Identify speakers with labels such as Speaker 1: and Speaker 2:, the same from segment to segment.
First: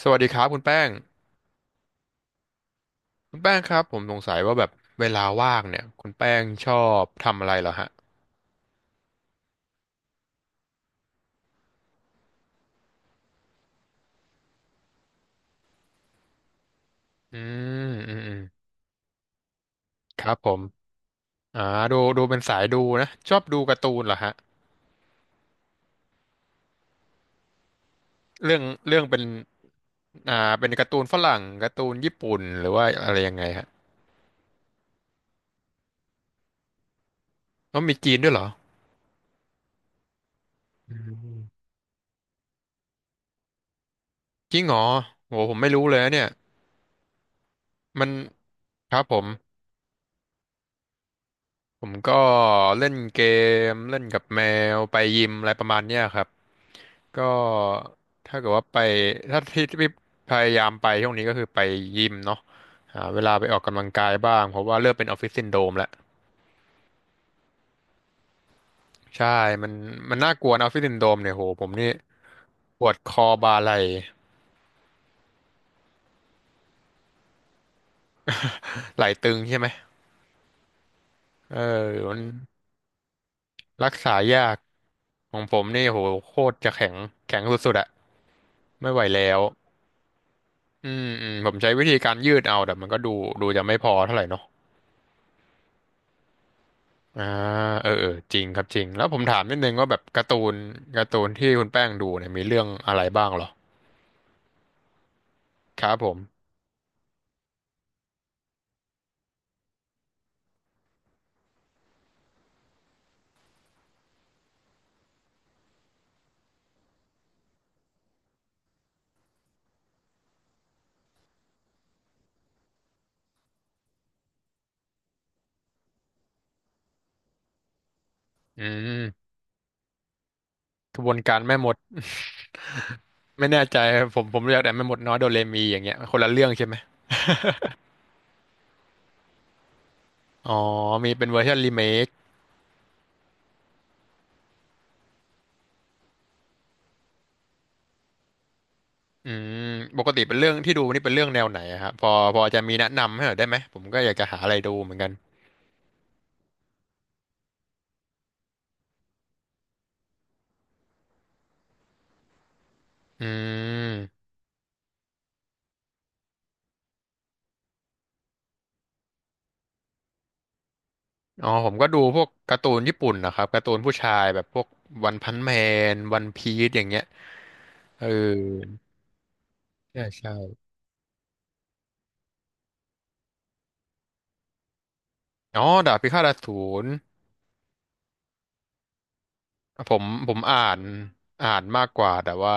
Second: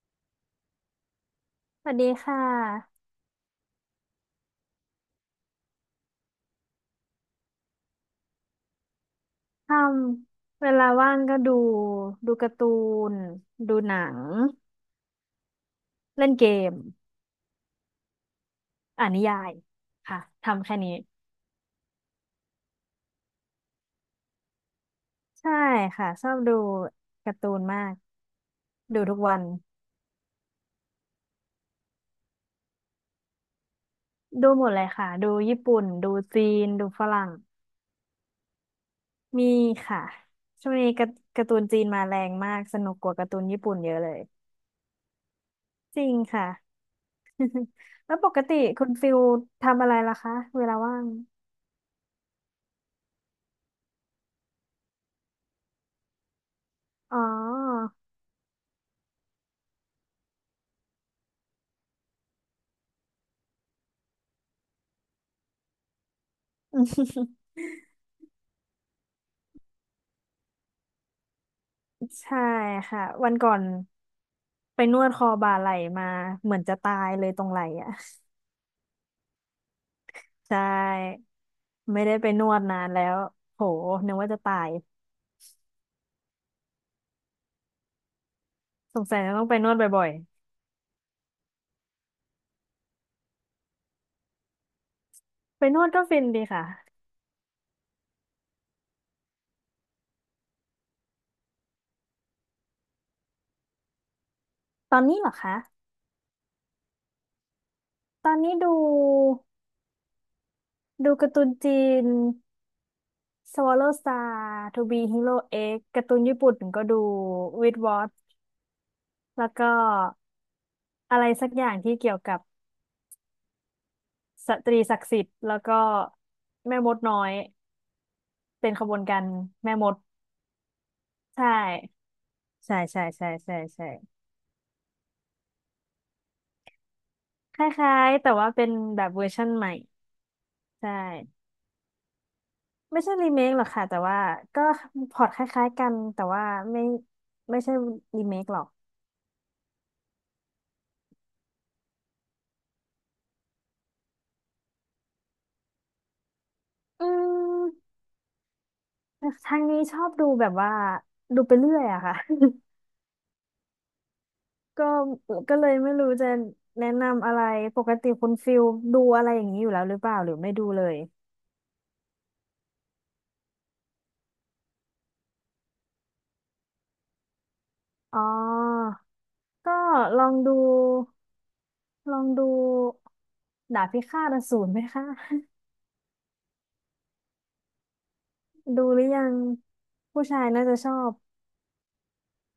Speaker 1: สวัสดีครับคุณแป้ง
Speaker 2: สวัสดีค่ะ
Speaker 1: ครับผมสงสัยว่าแบบเวลาว่างเนี่ยคุณแป้งชอบทำอะไรเหรอฮะ
Speaker 2: ทำเวลาว่างก็ดูดูการ์ตูนดูหนังเล่นเกม
Speaker 1: อืมอืม
Speaker 2: อ่านนิยายค่ะ
Speaker 1: ครับผม
Speaker 2: ทำแค่นี้
Speaker 1: อ่าดูเป็นสายดูนะชอบดูการ์ตูนเหรอฮะ
Speaker 2: ใช่ค่ะชอบดูการ์ตูนมาก
Speaker 1: เรื่องเรื่
Speaker 2: ดู
Speaker 1: อง
Speaker 2: ทุ
Speaker 1: เป็
Speaker 2: ก
Speaker 1: น
Speaker 2: วัน
Speaker 1: อ่าเป็นการ์ตูนฝรั่งการ์ตูนญี่ปุ่นหรือว่าอะไรยังไงฮะ
Speaker 2: ดูหมดเลยค่ะดูญี่ปุ่นดูจีนดูฝรั่ง
Speaker 1: แล้วมีจีนด้วยเหรอ
Speaker 2: มีค่ะช่วงนี้
Speaker 1: อื
Speaker 2: การ์การ์ตู
Speaker 1: ม
Speaker 2: นจีนมาแรงมากสนุกกว่าการ์ตูนญี่ปุ่นเยอะเลย
Speaker 1: จริงเหรอโหผมไม่รู้เล
Speaker 2: จ
Speaker 1: ย
Speaker 2: ริ
Speaker 1: นะ
Speaker 2: ง
Speaker 1: เนี่ย
Speaker 2: ค่ะ
Speaker 1: มั น
Speaker 2: แล้วปกติคุณ
Speaker 1: ครับ
Speaker 2: ฟิ
Speaker 1: ผ
Speaker 2: ล
Speaker 1: ม
Speaker 2: ทำอะไรล่ะคะเวลาว่าง
Speaker 1: ก็เล่นเกมเล่นกับแมวไปยิมอะไรประมาณเนี้ยครับ
Speaker 2: อ๋อ
Speaker 1: ก็ถ้าเกิดว่าไปที่ที่พยายามไปช่วงนี้ก็คือไปยิมเนาะหาเวลาไปออกกำลังกายบ้างเพราะว่าเริ่มเป็นออฟฟิศซินโดรมแล้ว ใช่มันมันน่ากลัวนะออฟฟิศซินโดรมเนี่ยโหผมนี่
Speaker 2: ใช่
Speaker 1: ปวด
Speaker 2: ค่ะ
Speaker 1: คอ
Speaker 2: วันก่อ
Speaker 1: บ่า
Speaker 2: น
Speaker 1: ไหล่
Speaker 2: ไปนวดคอบ่าไหล่มาเหมือนจะตายเลยตรงไหล่อ่ะ
Speaker 1: ไหล่ตึงใช่ไหม
Speaker 2: ใช่
Speaker 1: เออ
Speaker 2: ไม่ได้
Speaker 1: มัน
Speaker 2: ไปนวดนานแล้วโห
Speaker 1: รัก
Speaker 2: นึ
Speaker 1: ษา
Speaker 2: กว่าจะ
Speaker 1: ยา
Speaker 2: ตา
Speaker 1: ก
Speaker 2: ย
Speaker 1: ของผมนี่โหโคตรจะแข็งแข็งสุดๆอะไม่
Speaker 2: ส
Speaker 1: ไหว
Speaker 2: งสัย
Speaker 1: แล้
Speaker 2: จะ
Speaker 1: ว
Speaker 2: ต้องไปนวดบ่อย
Speaker 1: อืมผมใช้วิธีการยืดเอาแต่มันก็ดูจะไม่พอเท่าไหร่เนาะ
Speaker 2: ๆไปนวดก็ฟินดีค่ะ
Speaker 1: อ่าเออจริงครับจริงแล้วผมถามนิดนึงว่าแบบการ์ตูนที่คุณแป้งดูเนี่ยมีเรื่องอะไรบ้างเหรอ
Speaker 2: ตอนนี้เหรอคะ
Speaker 1: ครับผม
Speaker 2: ตอนนี้ดูดูการ์ตูนจีน Swallow Star To Be Hero X การ์ตูนญี่ปุ่นก็ดู With Watch แล้วก็อะไรสักอย่างที่เกี่ยวกับ สตรีศักดิ์สิทธิ์แล้วก็แม่มดน้อย
Speaker 1: อื
Speaker 2: เป็นขบวนการ
Speaker 1: ม
Speaker 2: แม่มด
Speaker 1: กระบวนการ
Speaker 2: ใช่
Speaker 1: แม่มด
Speaker 2: ใช่ใช่ใช่
Speaker 1: ไม่
Speaker 2: ใช่
Speaker 1: แน่ใจ
Speaker 2: ใช่
Speaker 1: ครับผมเรียกแต่แม่มดน้อยโดเรมีอย่างเงี้ยคนละเรื่องใช่ไหม
Speaker 2: คล้ายๆแต่ว่าเป็นแบบเวอร์ชั่นใหม่
Speaker 1: อ๋อ
Speaker 2: ใช่
Speaker 1: มีเป็นเวอร์ชันรีเมค
Speaker 2: ไม่ใช่รีเมคหรอกค่ะแต่ว่าก็พล็อตคล้ายๆกันแต่ว่าไม่ไม่ใช่รีเมคหรอก
Speaker 1: อืมปกติเป็นเรื่องที่ดูนี่เป็นเรื่องแนวไหนอะครับพอจะมีแนะนำให้หน่อยได้ไหมผมก็อยากจะหาอะไรดูเหมือนกัน
Speaker 2: อืมทางนี้ชอบดูแบบว่าดูไปเรื่อยอะค่ะ
Speaker 1: อืม
Speaker 2: ก็ก็เลยไม่รู้จะแนะนำอะไรปกติคุณฟิลดูอะไรอย่างนี้อยู่แล้วหรือเปล่าหรือไม่ดูเลย
Speaker 1: อ๋อผมก็ดูพวกการ์ตูนญี่ปุ่นนะครับการ์ตูนผู้ชายแบบพวกวันพันแมนวันพีซอย่างเงี้ยเออ
Speaker 2: อ๋อ ก็ลอ
Speaker 1: ใช่
Speaker 2: งดูลองดูดาบพิฆาตอสูรไหมคะ
Speaker 1: อ๋อดาบพิฆาตอสูร
Speaker 2: ดูหรือยังผู้
Speaker 1: ผม
Speaker 2: ชาย
Speaker 1: อ่า
Speaker 2: น่าจะ
Speaker 1: น
Speaker 2: ชอบ
Speaker 1: อ่านมากกว่า แต่ว่า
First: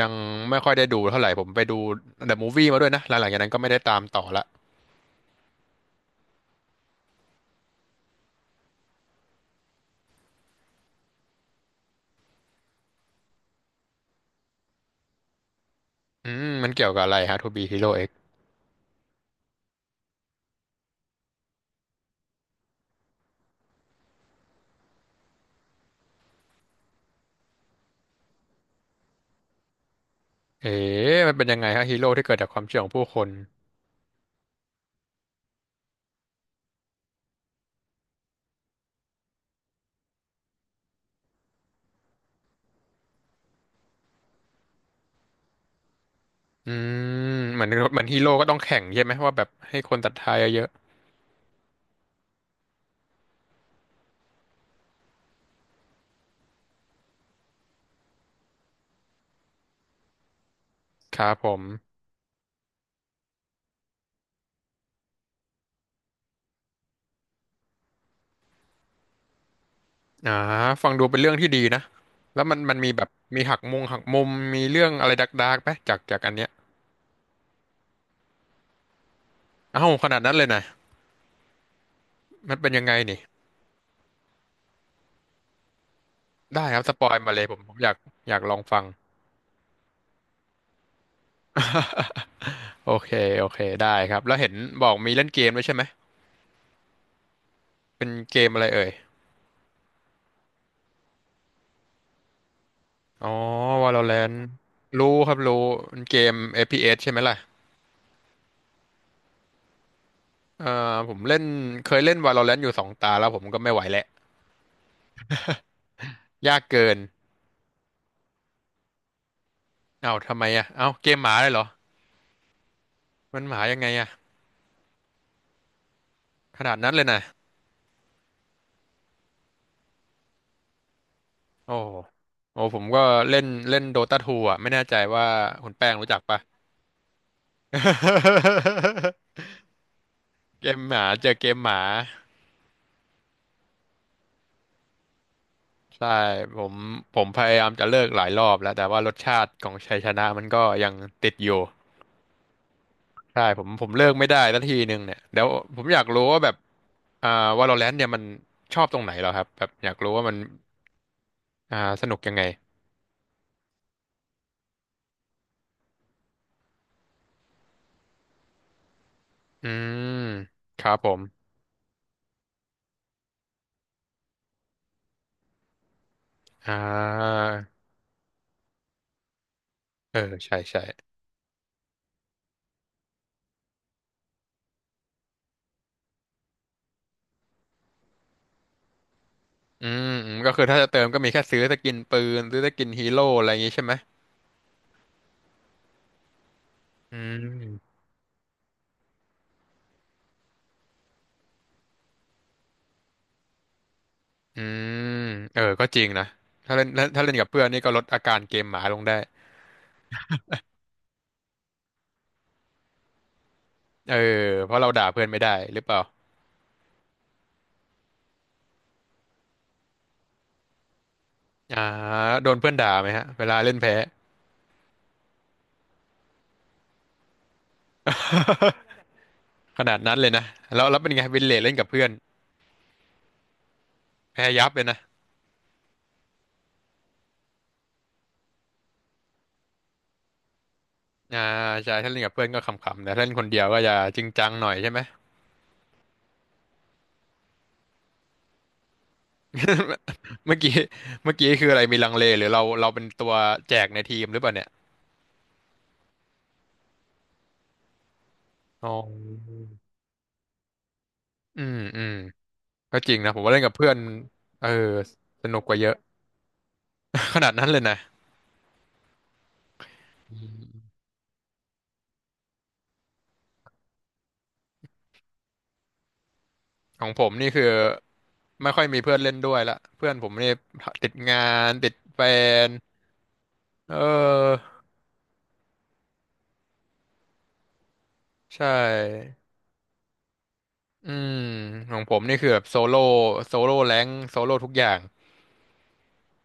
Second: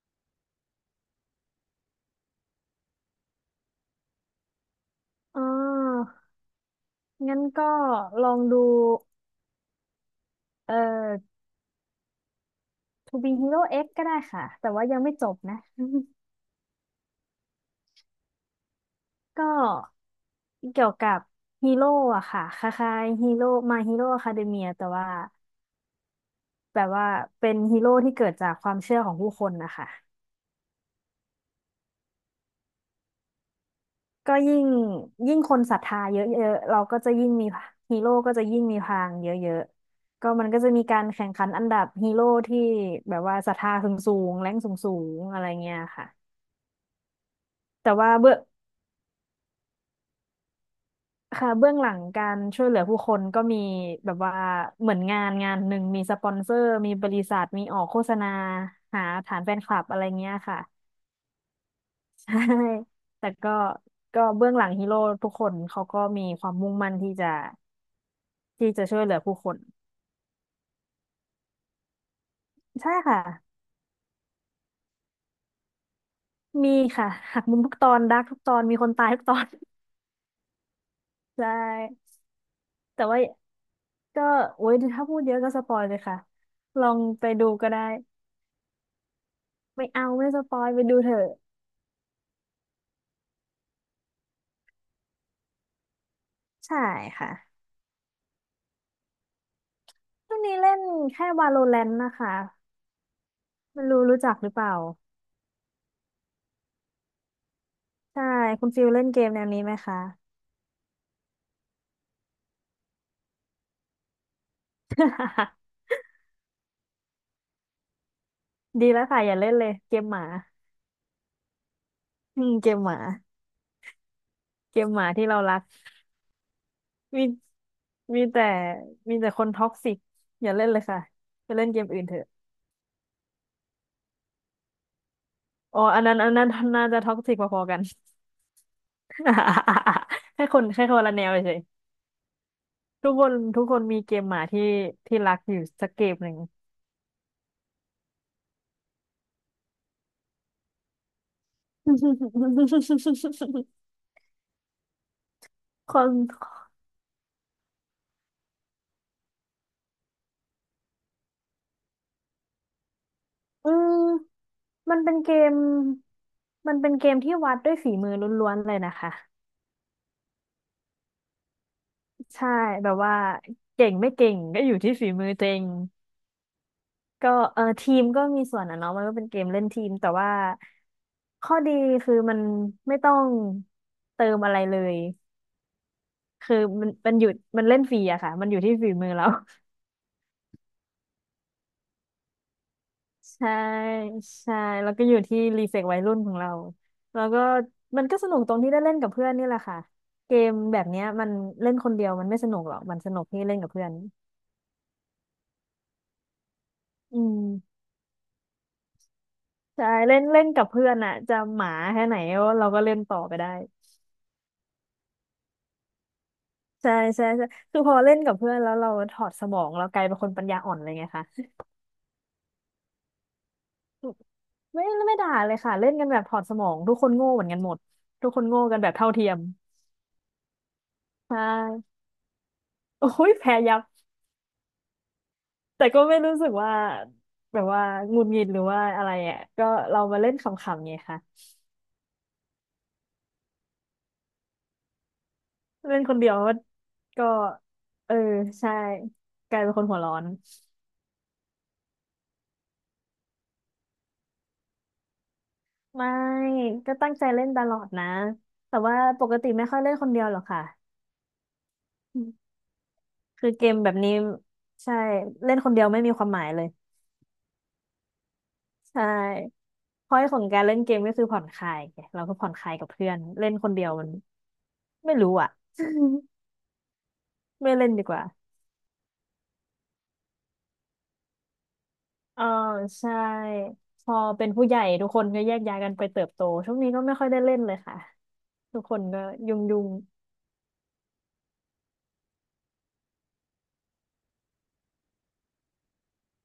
Speaker 1: ยังไม่ค่อยได้ดูเท่าไหร่ ผมไปดูเดอะมูฟวี่มาด้วยนะ หลังๆจากนั้นก็ไม่ได้ตามต่อละ
Speaker 2: อ๋องั้นก็ลองดูเอ่อ To Be Hero X ก็ได้ค่ะแต่ว่ายังไม่จบนะ
Speaker 1: อืมมันเกี่ยวกับอะไรฮะทูบีฮีโร่เอ็ก
Speaker 2: ก็เกี่ยวกับฮีโร่อะค่ะคล้ายๆฮีโร่มาฮีโร่อะคาเดเมียแต่ว่าแบบว่าเป็นฮีโร่ที่เกิดจากความเชื่อของผู้คนนะคะ
Speaker 1: เอ๊ะมันเป็นยังไงฮะฮีโร่ที่เกิดจากความเชื่อของผู้คน
Speaker 2: ก็ยิ่งคนศรัทธาเยอะๆเราก็จะยิ่งมีฮีโร่ก็จะยิ่งมีพลังเยอะๆ ก็มันก็จะมีการแข่งขันอันดับฮีโร่ที่แบบว่าศรัทธาสูงๆแรงสูงๆอะไรเงี้ยค่ะ
Speaker 1: อืมเหมือน
Speaker 2: แต่ว่า
Speaker 1: ฮีโร่
Speaker 2: เบื้อง
Speaker 1: ก็ต้องแข่งใช่ไหมว่าแบบให้คนศรัทธาเยอะ
Speaker 2: ค่ะเบื้องหลังการช่วยเหลือผู้คนก็มีแบบว่าเหมือนงานงานหนึ่งมีสปอนเซอร์มีบริษัทมีออกโฆษณาหาฐานแฟนคลับอะไรเงี้ยค่ะ
Speaker 1: ๆครับผม
Speaker 2: ใช่แต่ก็ก็เบื้องหลังฮีโร่ทุกคนเขาก็มีความมุ่งมั่นที่จะช่วยเหลือผู้คน
Speaker 1: อ่าฟังดูเป็นเรื่องที่ดีนะแล้วมันมี
Speaker 2: ใช่
Speaker 1: แบบ
Speaker 2: ค่ะ
Speaker 1: มีหักมุมมีเรื่องอะไรดาร์กๆไหมจากอันเนี้ย
Speaker 2: มีค่ะหักมุมทุกตอนดาร์กทุกตอนมีคนตายทุกตอน
Speaker 1: เอ้าขนาดนั้นเลยนะ
Speaker 2: ใช่
Speaker 1: มันเป็นยังไง
Speaker 2: แต่
Speaker 1: นี่
Speaker 2: ว่าก็โอ้ยถ้าพูดเยอะก็สปอยเลยค่ะ
Speaker 1: ได้ครั
Speaker 2: ล
Speaker 1: บ
Speaker 2: อ
Speaker 1: ส
Speaker 2: ง
Speaker 1: ปอย
Speaker 2: ไป
Speaker 1: มาเล
Speaker 2: ดู
Speaker 1: ย
Speaker 2: ก็
Speaker 1: ผม
Speaker 2: ได้
Speaker 1: อยากอยากลองฟัง
Speaker 2: ไม่เอาไม่สปอยไปดูเถอะ
Speaker 1: โอเคได้ครับแล้วเห็นบอกมีเล่นเกมด้วยใช่ไหม
Speaker 2: ใช่ค่ะ
Speaker 1: เป็นเกมอะไรเอ่ย
Speaker 2: ช่วงนี้เล่นแค่ Valorant นะคะ
Speaker 1: อ๋อ
Speaker 2: ไม่รู้รู้จั
Speaker 1: Valorant
Speaker 2: กหรือเปล่า
Speaker 1: รู้ครับรู้เป็นเกม FPS ใช่ไหมล่ะ
Speaker 2: ใช่คุณฟิลเล่นเกมแนวนี้ไหมคะ
Speaker 1: ผมเล่นเคยเล่น Valorant อยู่สองตาแล้วผมก็ไม่ไหวแล้วยากเกิน
Speaker 2: ดีแล้วค่ะอย่าเล่นเลยเกม
Speaker 1: เอ้า
Speaker 2: หมา
Speaker 1: ทำไมอ่ะเอ้าเกมหมาเลยเหรอ
Speaker 2: อืมเกมหมา
Speaker 1: มันหมายังไงอ่ะ
Speaker 2: เกมหมาที่เรารัก
Speaker 1: ขนาดนั้นเลย
Speaker 2: มี
Speaker 1: นะ
Speaker 2: มีแต่มีแต่คนท็อกซิกอย่าเล่นเลยค่ะไปเล่น
Speaker 1: โอ้
Speaker 2: เกม
Speaker 1: โห
Speaker 2: อื่นเถอะ
Speaker 1: โอ้ผมก็เล่นเล่น Dota 2อ่ะไม่แน่ใจว่าคุณ
Speaker 2: อ๋อ
Speaker 1: แป้ง
Speaker 2: อัน
Speaker 1: รู้
Speaker 2: นั้
Speaker 1: จั
Speaker 2: น
Speaker 1: ก
Speaker 2: อัน
Speaker 1: ปะ
Speaker 2: นั้นน่าจะท็อกซิกพอๆกัน แค่ค
Speaker 1: เก
Speaker 2: น
Speaker 1: ม
Speaker 2: แค่
Speaker 1: ห
Speaker 2: คน
Speaker 1: มา
Speaker 2: ละแน
Speaker 1: เจ
Speaker 2: ว
Speaker 1: อเก
Speaker 2: เฉ
Speaker 1: ม
Speaker 2: ย
Speaker 1: หมา
Speaker 2: ทุกคนมีเกมหมาที่รักอยู่สักเกม
Speaker 1: ใช่
Speaker 2: หนึ่ง
Speaker 1: ผมผมพยายามจะเลิกหลายรอบแล้วแต่ว่ารสชาติของชัยชนะมันก็ยังติดอยู่ ใช่ผมเลิกไม่ได้สักทีหนึ่งเนี่ยเดี๋ยวผม
Speaker 2: ค
Speaker 1: อยาก
Speaker 2: น
Speaker 1: รู้ว่าแบบอ่า Valorant เนี่ยมันชอบตรงไหนเหรอครับแบบอยากรู้ว่ามันอ่าสนุกยังไง
Speaker 2: อืมมันเป็นเกมมันเป็นเกมที่วัดด้วยฝีมือล้วนๆเลยนะคะ
Speaker 1: อืมครับผม
Speaker 2: ใช่แบบว่าเก่งไม่เก่งก็อยู่ที่ฝีมือตัวเอง
Speaker 1: อ่า
Speaker 2: ก็เออทีมก็มีส่วนอ่ะเนาะมันก็เป็นเกมเล่นทีมแต่
Speaker 1: เออ
Speaker 2: ว่า
Speaker 1: ใช่
Speaker 2: ข้อดีคือมันไม่ต้องเติมอะไรเลย คือมันอยู่มันเล่นฟรีอะค่ะมันอยู่ที่ฝีมือเรา
Speaker 1: อืมก็คือถ้าจะเติมก็มีแค่ซื้อสกินปืนซื้อสกินฮีโร่อะไร
Speaker 2: ใช่
Speaker 1: อย่างงี้ใช่ไหม
Speaker 2: ใช่แล้วก็อยู่ที่รีเฟกวัยรุ่นของเรา
Speaker 1: อื
Speaker 2: แล้วก็
Speaker 1: ม
Speaker 2: มันก็สนุกตรงที่ได้เล่นกับเพื่อนนี่แหละค่ะเกมแบบเนี้ยมันเล่นคนเดียวมันไม่สนุกหรอกมันสนุกที่เล่นกับเพื่อน
Speaker 1: อืมเออก็จริงนะถ้าเล่น
Speaker 2: อื
Speaker 1: ถ้าเล่นกับเพื่อน
Speaker 2: ม
Speaker 1: นี่ก็ลดอาการเกมหมาลงได้
Speaker 2: ใช่เล่นเล่นกับเพื่อนอะจะหมาแค่ไหนเราก็เล่นต่อไปได้
Speaker 1: เออเพราะเราด่าเพื่อนไม่ได้หรือเปล่า
Speaker 2: ใช่ใช่ใช่คือพอเล่นกับเพื่อนแล้วเราถอดสมองเรากลายเป็นคนปัญญาอ่อนเลยไงคะ
Speaker 1: อ่าโดนเพื่อนด่าไหมฮะเวลาเล่นแพ้
Speaker 2: ไม่ด่าเลยค่ะเล่นกันแบบถอดสมองทุกคนโง่เหมือนกันหมดทุกคนโง่กันแบบเท่าเทียม
Speaker 1: ขนาดนั้นเลยนะแล้วเป็นไง
Speaker 2: ใช
Speaker 1: วินเลทเล่นกับ
Speaker 2: ่
Speaker 1: เพื่อน
Speaker 2: โอ้ยแพ้ยับ
Speaker 1: แพ้ยับเลยนะ
Speaker 2: แต่ก็ไม่รู้สึกว่าแบบว่าหงุดหงิดหรือว่าอะไรอ่ะก็เรามาเล่นขำๆไงคะ
Speaker 1: อ่าใช่ถ้าเล่นกับเพื่อนก็ขำๆแต่ถ้าเล่นคนเดียวก็จะจริงจังหน่อยใช่ไหม
Speaker 2: เล่นคนเดียวก็ก็เออใช่กลายเป็นคนหัวร้อน
Speaker 1: เมื่อกี้คืออะไรมีลังเลหรือเราเป็นตัวแจกในทีมหรือเปล่าเนี่ย
Speaker 2: ไม่ก็ตั้งใจเล่นตลอดนะ แต่
Speaker 1: อ๋อ
Speaker 2: ว่าปกติไม่ค่อยเล่นคนเดียวหรอกค่ะ
Speaker 1: อืมก็จริงนะผม
Speaker 2: คือ
Speaker 1: ว่าเล่
Speaker 2: เก
Speaker 1: นกับ
Speaker 2: ม
Speaker 1: เพื่
Speaker 2: แบ
Speaker 1: อ
Speaker 2: บ
Speaker 1: น
Speaker 2: นี้
Speaker 1: เออ
Speaker 2: ใช่
Speaker 1: ส
Speaker 2: เล่
Speaker 1: นุ
Speaker 2: น
Speaker 1: ก
Speaker 2: ค
Speaker 1: ก
Speaker 2: น
Speaker 1: ว่า
Speaker 2: เดีย
Speaker 1: เย
Speaker 2: ว
Speaker 1: อะ
Speaker 2: ไม่มีความหมายเลย
Speaker 1: ขนาดนั้นเลยนะ
Speaker 2: ใช่เพราะของการเล่นเกมก็คือผ่อนคลายไงเราก็ผ่อนคลายกับเพื่อนเล่นคนเดียวมันไม่รู้อ่ะ
Speaker 1: ของผมนี่คือ
Speaker 2: ไม่เล่นดีกว่า
Speaker 1: ไม่ค่อยมีเพื่อนเล่นด้วยละเพื่อนผมนี่ติดงานติดแฟ
Speaker 2: เออ
Speaker 1: น
Speaker 2: ใช่
Speaker 1: เอ
Speaker 2: พอเป็นผู้
Speaker 1: อ
Speaker 2: ใหญ่ทุกคนก็แยกย้ายกันไปเติบโตช่วงนี้ก็ไม่ค่อยได้เล่นเลยค่ะ
Speaker 1: ใช
Speaker 2: ทุกคนก็
Speaker 1: ่
Speaker 2: ยุ่งยุ่ง
Speaker 1: อืมของผมนี่คือแบบโซโล่แรงโซโล่ทุกอย่าง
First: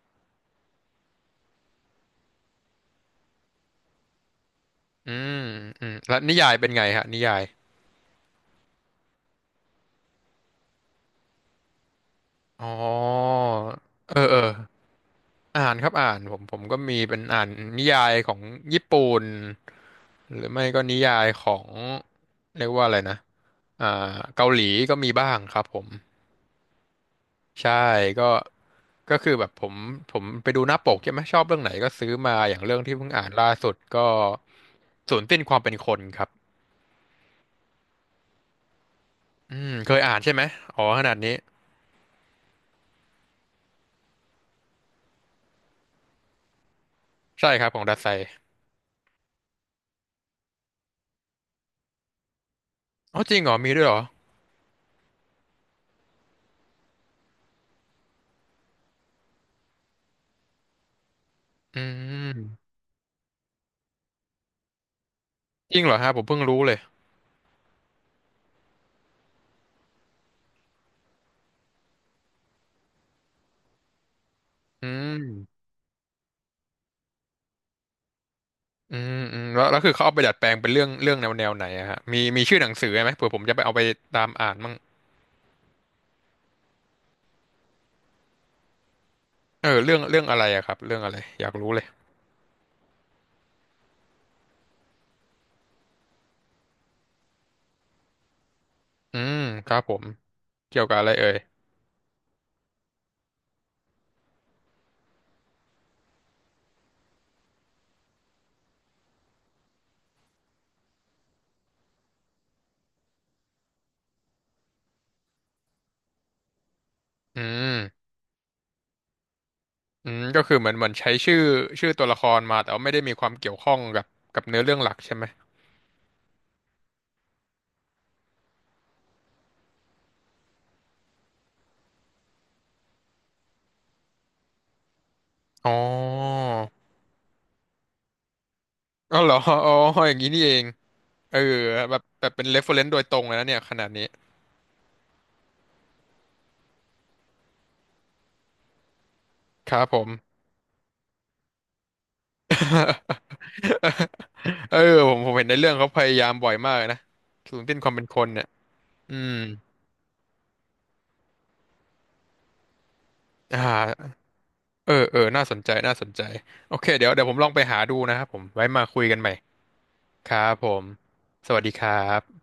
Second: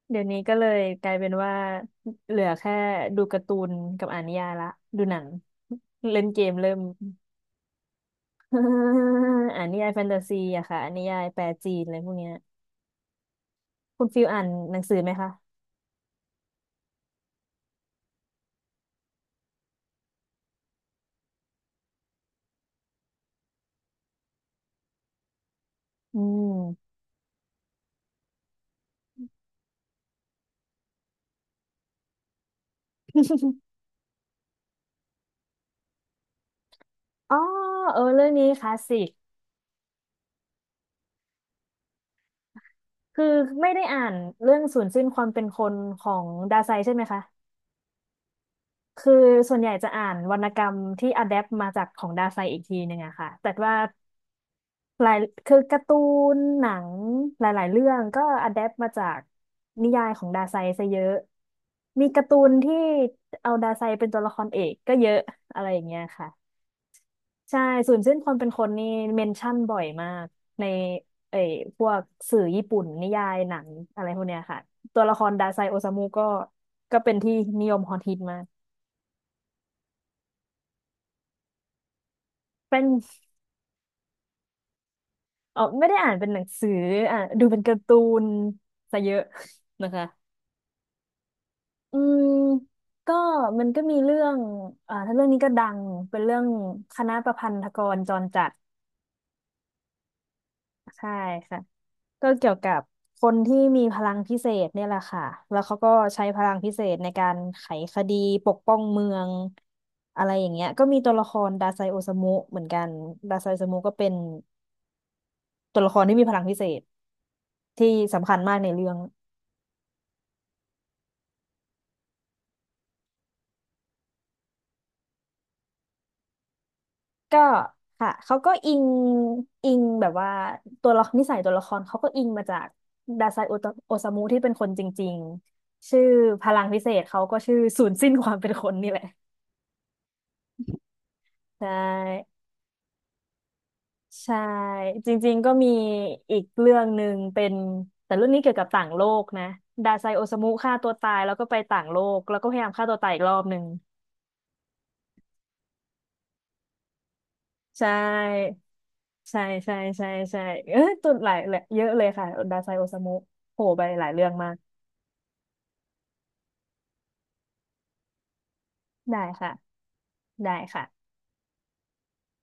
Speaker 2: เดี๋ยวนี้ก็เลยกลายเป็นว่าเหลือแค่ดูการ์ตูนกับอ่านนิยายละดู
Speaker 1: อื
Speaker 2: หนัง
Speaker 1: มอืมแล้ว
Speaker 2: เล่น
Speaker 1: นิ
Speaker 2: เก
Speaker 1: ยา
Speaker 2: ม
Speaker 1: ยเป็
Speaker 2: เริ่
Speaker 1: น
Speaker 2: ม
Speaker 1: ไงฮะนิยาย
Speaker 2: อ่านนิยายแฟนตาซีอะค่ะอ่านนิยายแปลจีนอะไรพวกเนี้ย
Speaker 1: อ๋อ
Speaker 2: คุณ
Speaker 1: เอ
Speaker 2: ฟิล
Speaker 1: อเอ
Speaker 2: อ่าน
Speaker 1: อ
Speaker 2: หนังสือไหมคะ
Speaker 1: อ่านครับอ่านผมก็มีเป็นอ่านนิยายของญี่ปุ่นหรือไม่ก็นิยายของเรียกว่าอะไรนะอ่าเกาหลีก็มีบ้างครับผม
Speaker 2: อืม
Speaker 1: ใช่ก็ ก็คือแบบผมไปดูหน้าปกใช่ไหมชอบเรื่องไหนก็ซื้อมาอย่างเรื่องที่เพิ่งอ่านล่า สุดก็ศูนย์สิ้นความเป็นคนครับ
Speaker 2: อ๋อเออเรื่องนี้คลาสสิก
Speaker 1: อืมเคยอ่านใช่ไหมอ๋อขนาดนี้
Speaker 2: คือไม่ได้อ่านเรื่องสูญสิ้นความเป็นคนของดาไซใช่ไหมคะ
Speaker 1: ใช่ครับของดัสไซ
Speaker 2: คือส่วนใหญ่จะอ่านวรรณกรรมที่อะแดปมาจากของดาไซอีกทีหนึ่งอะ
Speaker 1: อ๋อ
Speaker 2: ค่ะ
Speaker 1: จริงเห
Speaker 2: แต่
Speaker 1: รอมี
Speaker 2: ว่า
Speaker 1: ด้วยเหรอ
Speaker 2: หลายคือการ์ตูนหนังหลายๆเรื่องก็อะแดปมาจากนิยายของดาไซซะเยอะ
Speaker 1: อื
Speaker 2: มีการ์ตูน
Speaker 1: ม
Speaker 2: ที่เอาดาไซเป็นตัวละครเอกก็เยอะอะไร
Speaker 1: จ
Speaker 2: อ
Speaker 1: ริง
Speaker 2: ย่าง
Speaker 1: เหรอ
Speaker 2: เงี้ย
Speaker 1: ฮะผม
Speaker 2: ค่ะ
Speaker 1: เพิ่งรู้เลย
Speaker 2: ใช่ศูนย์เส้นความเป็นคนนี่เมนชั่นบ่อยมากในเอ่ยพวกสื่อญี่ปุ่นนิยายหนังอะไรพวกเนี้ยค่ะ
Speaker 1: อื
Speaker 2: ตัวละครดาไซ
Speaker 1: ม
Speaker 2: โอซามุก็เป็นที่นิยมฮอตฮิตมาก
Speaker 1: อืมอืมแล้วคือเขาเอาไปดัดแปลงเป็นเรื่องแนวไหนอะฮะมีชื่อหนั ง
Speaker 2: เป็
Speaker 1: สื
Speaker 2: น
Speaker 1: อไหมเผื่อผมจะไปเอาไปตามอ่านมั่ง
Speaker 2: เออไม่ได้อ่านเป็นหนังสืออ่ะดูเป็นการ์ตูนซะเยอะ
Speaker 1: เออ
Speaker 2: นะ
Speaker 1: เรื่อง
Speaker 2: คะ
Speaker 1: อะไรอะครับเรื่องอะไรอยากรู้เลย
Speaker 2: อืมก็มันก็มีเรื่องอ่าถ้าเรื่องนี้ก็ดังเป็นเรื่องคณะประพันธกรจรจัด
Speaker 1: อืมครับผมเกี่ยวกับอะไร
Speaker 2: ใช่
Speaker 1: เอ่ย
Speaker 2: ค่ะ ก็เกี่ยวกับคนที่มีพลังพิเศษเนี่ยแหละค่ะแล้วเขาก็ใช้พลังพิเศษในการไขคดีปกป้องเมืองอะไรอย่างเงี้ยก็มีตัวละครดาไซโอซามุเหมือนกันดาไซโอซามุก็เป็นตัวละครที่มีพลังพิเศษ
Speaker 1: อื
Speaker 2: ที่
Speaker 1: ม
Speaker 2: สำคัญมากในเรื่อง
Speaker 1: อืมก็คือเหมือนใช้ชื่อตัวละครมาแต่ว่าไม่ได้มีความเกี่ยวข้องกับเนื้อเรื่องหลักใช่ไหม
Speaker 2: ก็ค่ะ เขาก็อิงแบบว่าตัวละครนิสัยตัวละครเขาก็อิงมาจากดาไซโอซามุที่เป็นคนจริง
Speaker 1: อ๋อ
Speaker 2: ๆชื่อพลังพิเศษเขาก็ชื่อศูนย์สิ้นความเป็นคนนี่แหละ
Speaker 1: อ๋อเหรออ๋ออย่างนี้นี่เองเออ
Speaker 2: ใช่
Speaker 1: แบบเป็น reference โดยตรงเลยนะเนี่ยขนาดนี้
Speaker 2: ใช่จริงๆก็มีอีกเรื่องหนึ่งเป็นแต่เรื่องนี้เกี่ยวกับต่างโลกนะ
Speaker 1: ครับ
Speaker 2: ดา
Speaker 1: ผ
Speaker 2: ไซ
Speaker 1: ม
Speaker 2: โอซามุฆ่าตัวตายแล้วก็ไปต่างโลกแล้วก็พยายามฆ่าตัวตายอีกรอบหนึ่ง
Speaker 1: เออผมเห็นในเรื่องเขาพยายามบ่อยมากเลยนะศูนย์สิ้น
Speaker 2: ใช
Speaker 1: ความเป็นคนเนี่ย
Speaker 2: ่
Speaker 1: อืม
Speaker 2: ใช่ใช่ใช่ใช่เออตุดหลายเลยเยอะเลยค่ะดาไซโอซามุโผ
Speaker 1: อ่
Speaker 2: ล่ไปหลา
Speaker 1: า
Speaker 2: ยเรื่องมาก
Speaker 1: เออน่าสนใจโอเคเดี๋ยวผมลองไปหาดูนะครับผมไว้มาคุยกัน
Speaker 2: ได้
Speaker 1: ใหม่
Speaker 2: ค่ะ
Speaker 1: ครับ
Speaker 2: ได้
Speaker 1: ผ
Speaker 2: ค่ะ
Speaker 1: มสวัสดีครับ